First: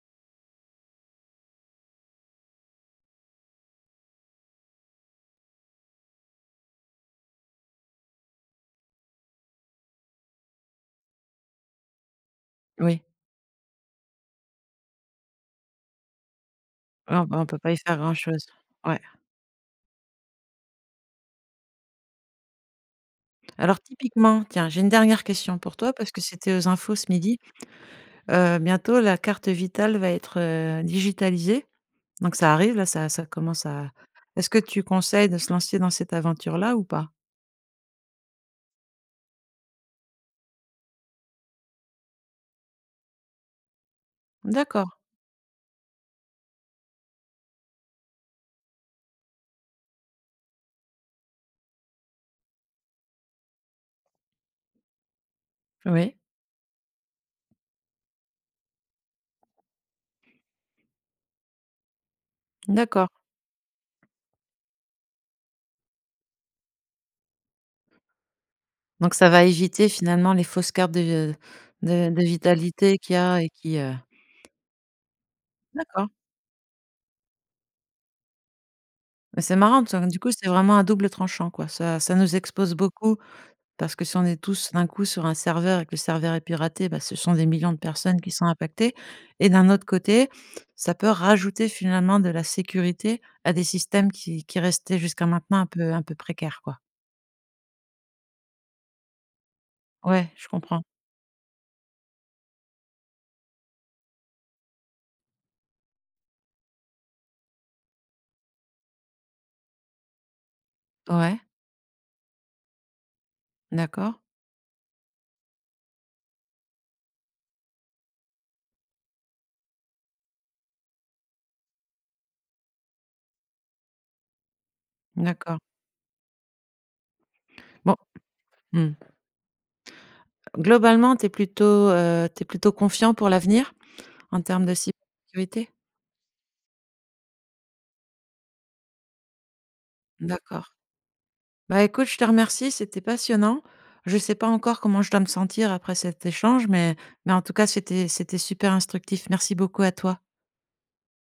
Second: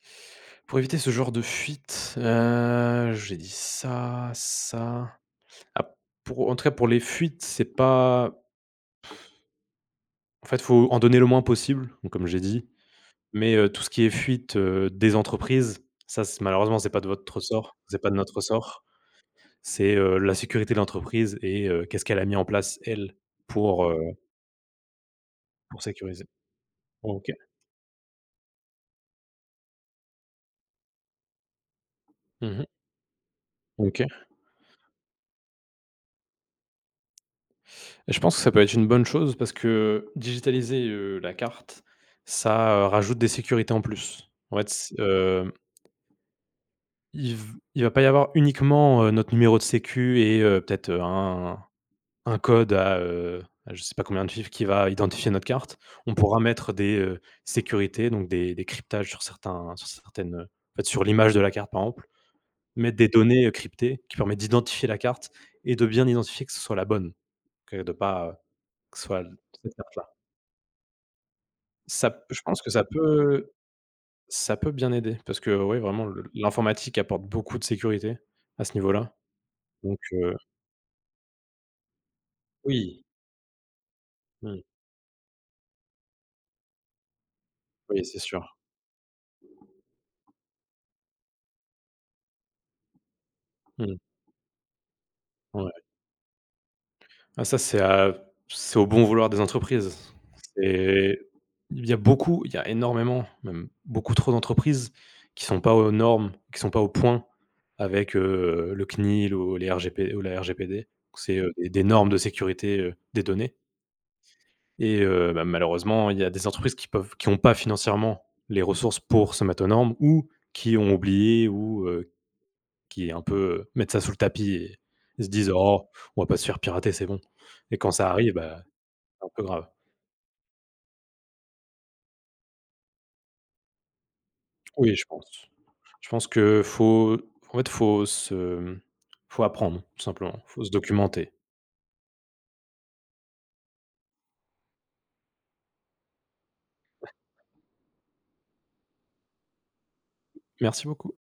Pour éviter ce genre de fuite, heu, j'ai dit ça ça, ap pour, heu, en tout cas, pour les fuites, c'est pas en fait, faut en donner le moins possible, bon, comme j'ai dit, Oui. mais heu, tout ce qui est fuite, heu, des entreprises, ça, c'est malheureusement, c'est pas de Ouais, on votre p on peut pas ressort, y faire c'est pas de notre grand-chose, ressort, ouais. c'est, heu, la sécurité de l'entreprise et heu, qu'est-ce qu'elle a mis en place elle Alors pour, heu typiquement, tiens, j'ai une dernière question pour pour toi parce que sécuriser. c'était aux infos ce OK. midi, heu, bientôt la carte vitale va être, heu, digitalisée donc ça Mmh mh. arrive, là, ça ça commence à OK. est-ce que tu conseilles de se lancer dans cette aventure-là ou pas? Et je pense que ça peut être une bonne chose parce que digitaliser, heu, la carte, ça, heu, rajoute des sécurités, en plus. En fait, D'accord. s hem il v il va pas y avoir uniquement, heu, notre numéro de sécu et heu, peut-être un un code à, heu, à je sais pas combien de chiffres qui va identifier notre carte. On Oui. pourra mettre des, heu, sécurités, donc des des cryptages sur certains sur certaines, heu, en fait, sur l'image de la carte, par exemple, mettre des D'accord. données, heu, cryptées qui permettent d'identifier la carte et de bien identifier que ce soit la bonne. OK? De pas, heu, que ce Donc soit ça va cette éviter, carte-là. finalement, les fausses cartes de de Ça p de je pense que ça vitalité qu'il y a peut et qui, heu ça peut bien aider parce que, ouais, vraiment D'accord. le l'informatique apporte beaucoup de sécurité à ce niveau-là, Bah c'est marrant, t donc ça donc du coup, heu c'est vraiment à double tranchant, quoi, ça ça nous expose Oui. beaucoup parce que si on est Mmh. tous, d'un coup, sur un serveur et que le serveur est piraté, bah, ce sont des millions de Oui, c'est personnes qui sont sûr. impactées et d'un autre côté ça peut rajouter, finalement, de la sécurité à des Mmh mh. systèmes qui qui restaient jusqu'à maintenant un Ouais. peu un peu précaire, quoi? Ah, ça c'est à c'est au bon vouloir des entreprises. Ouais, je comprends. C'est il y a beaucoup il y a énormément, même beaucoup trop d'entreprises qui sont pas aux normes, qui sont pas au point avec, heu, le CNIL ou les RGP ou la RGPD c'est, Ouais. heu, des normes de sécurité, heu, des données. D'accord. Et heu, bah, malheureusement, il y a des entreprises qui peuvent qui ont pas financièrement les ressources pour se mettre aux normes ou qui ont oublié ou, heu, qui est un peu heu, mettre ça sous le tapis et ils se disent: D'accord. «Oh! On va pas se faire pirater, c'est bon» et quand Bon, ça arrive, ben, mmh. c'est un peu grave. Globalement, tu es plutôt, heu, tu es plutôt confiant pour l'avenir, en terme de cyb Oui, je pense. curité? Je pense que faut, en fait, faut se, mmh, faut apprendre tout simplement, faut se D'accord. documenter. Bah, écoute, je te remercie, c'était passionnant. Je sais pas encore comment je dois me sentir après cet échange mais mais en tout cas, c'était c'était super instructif. Merci beaucoup à toi. Merci beaucoup.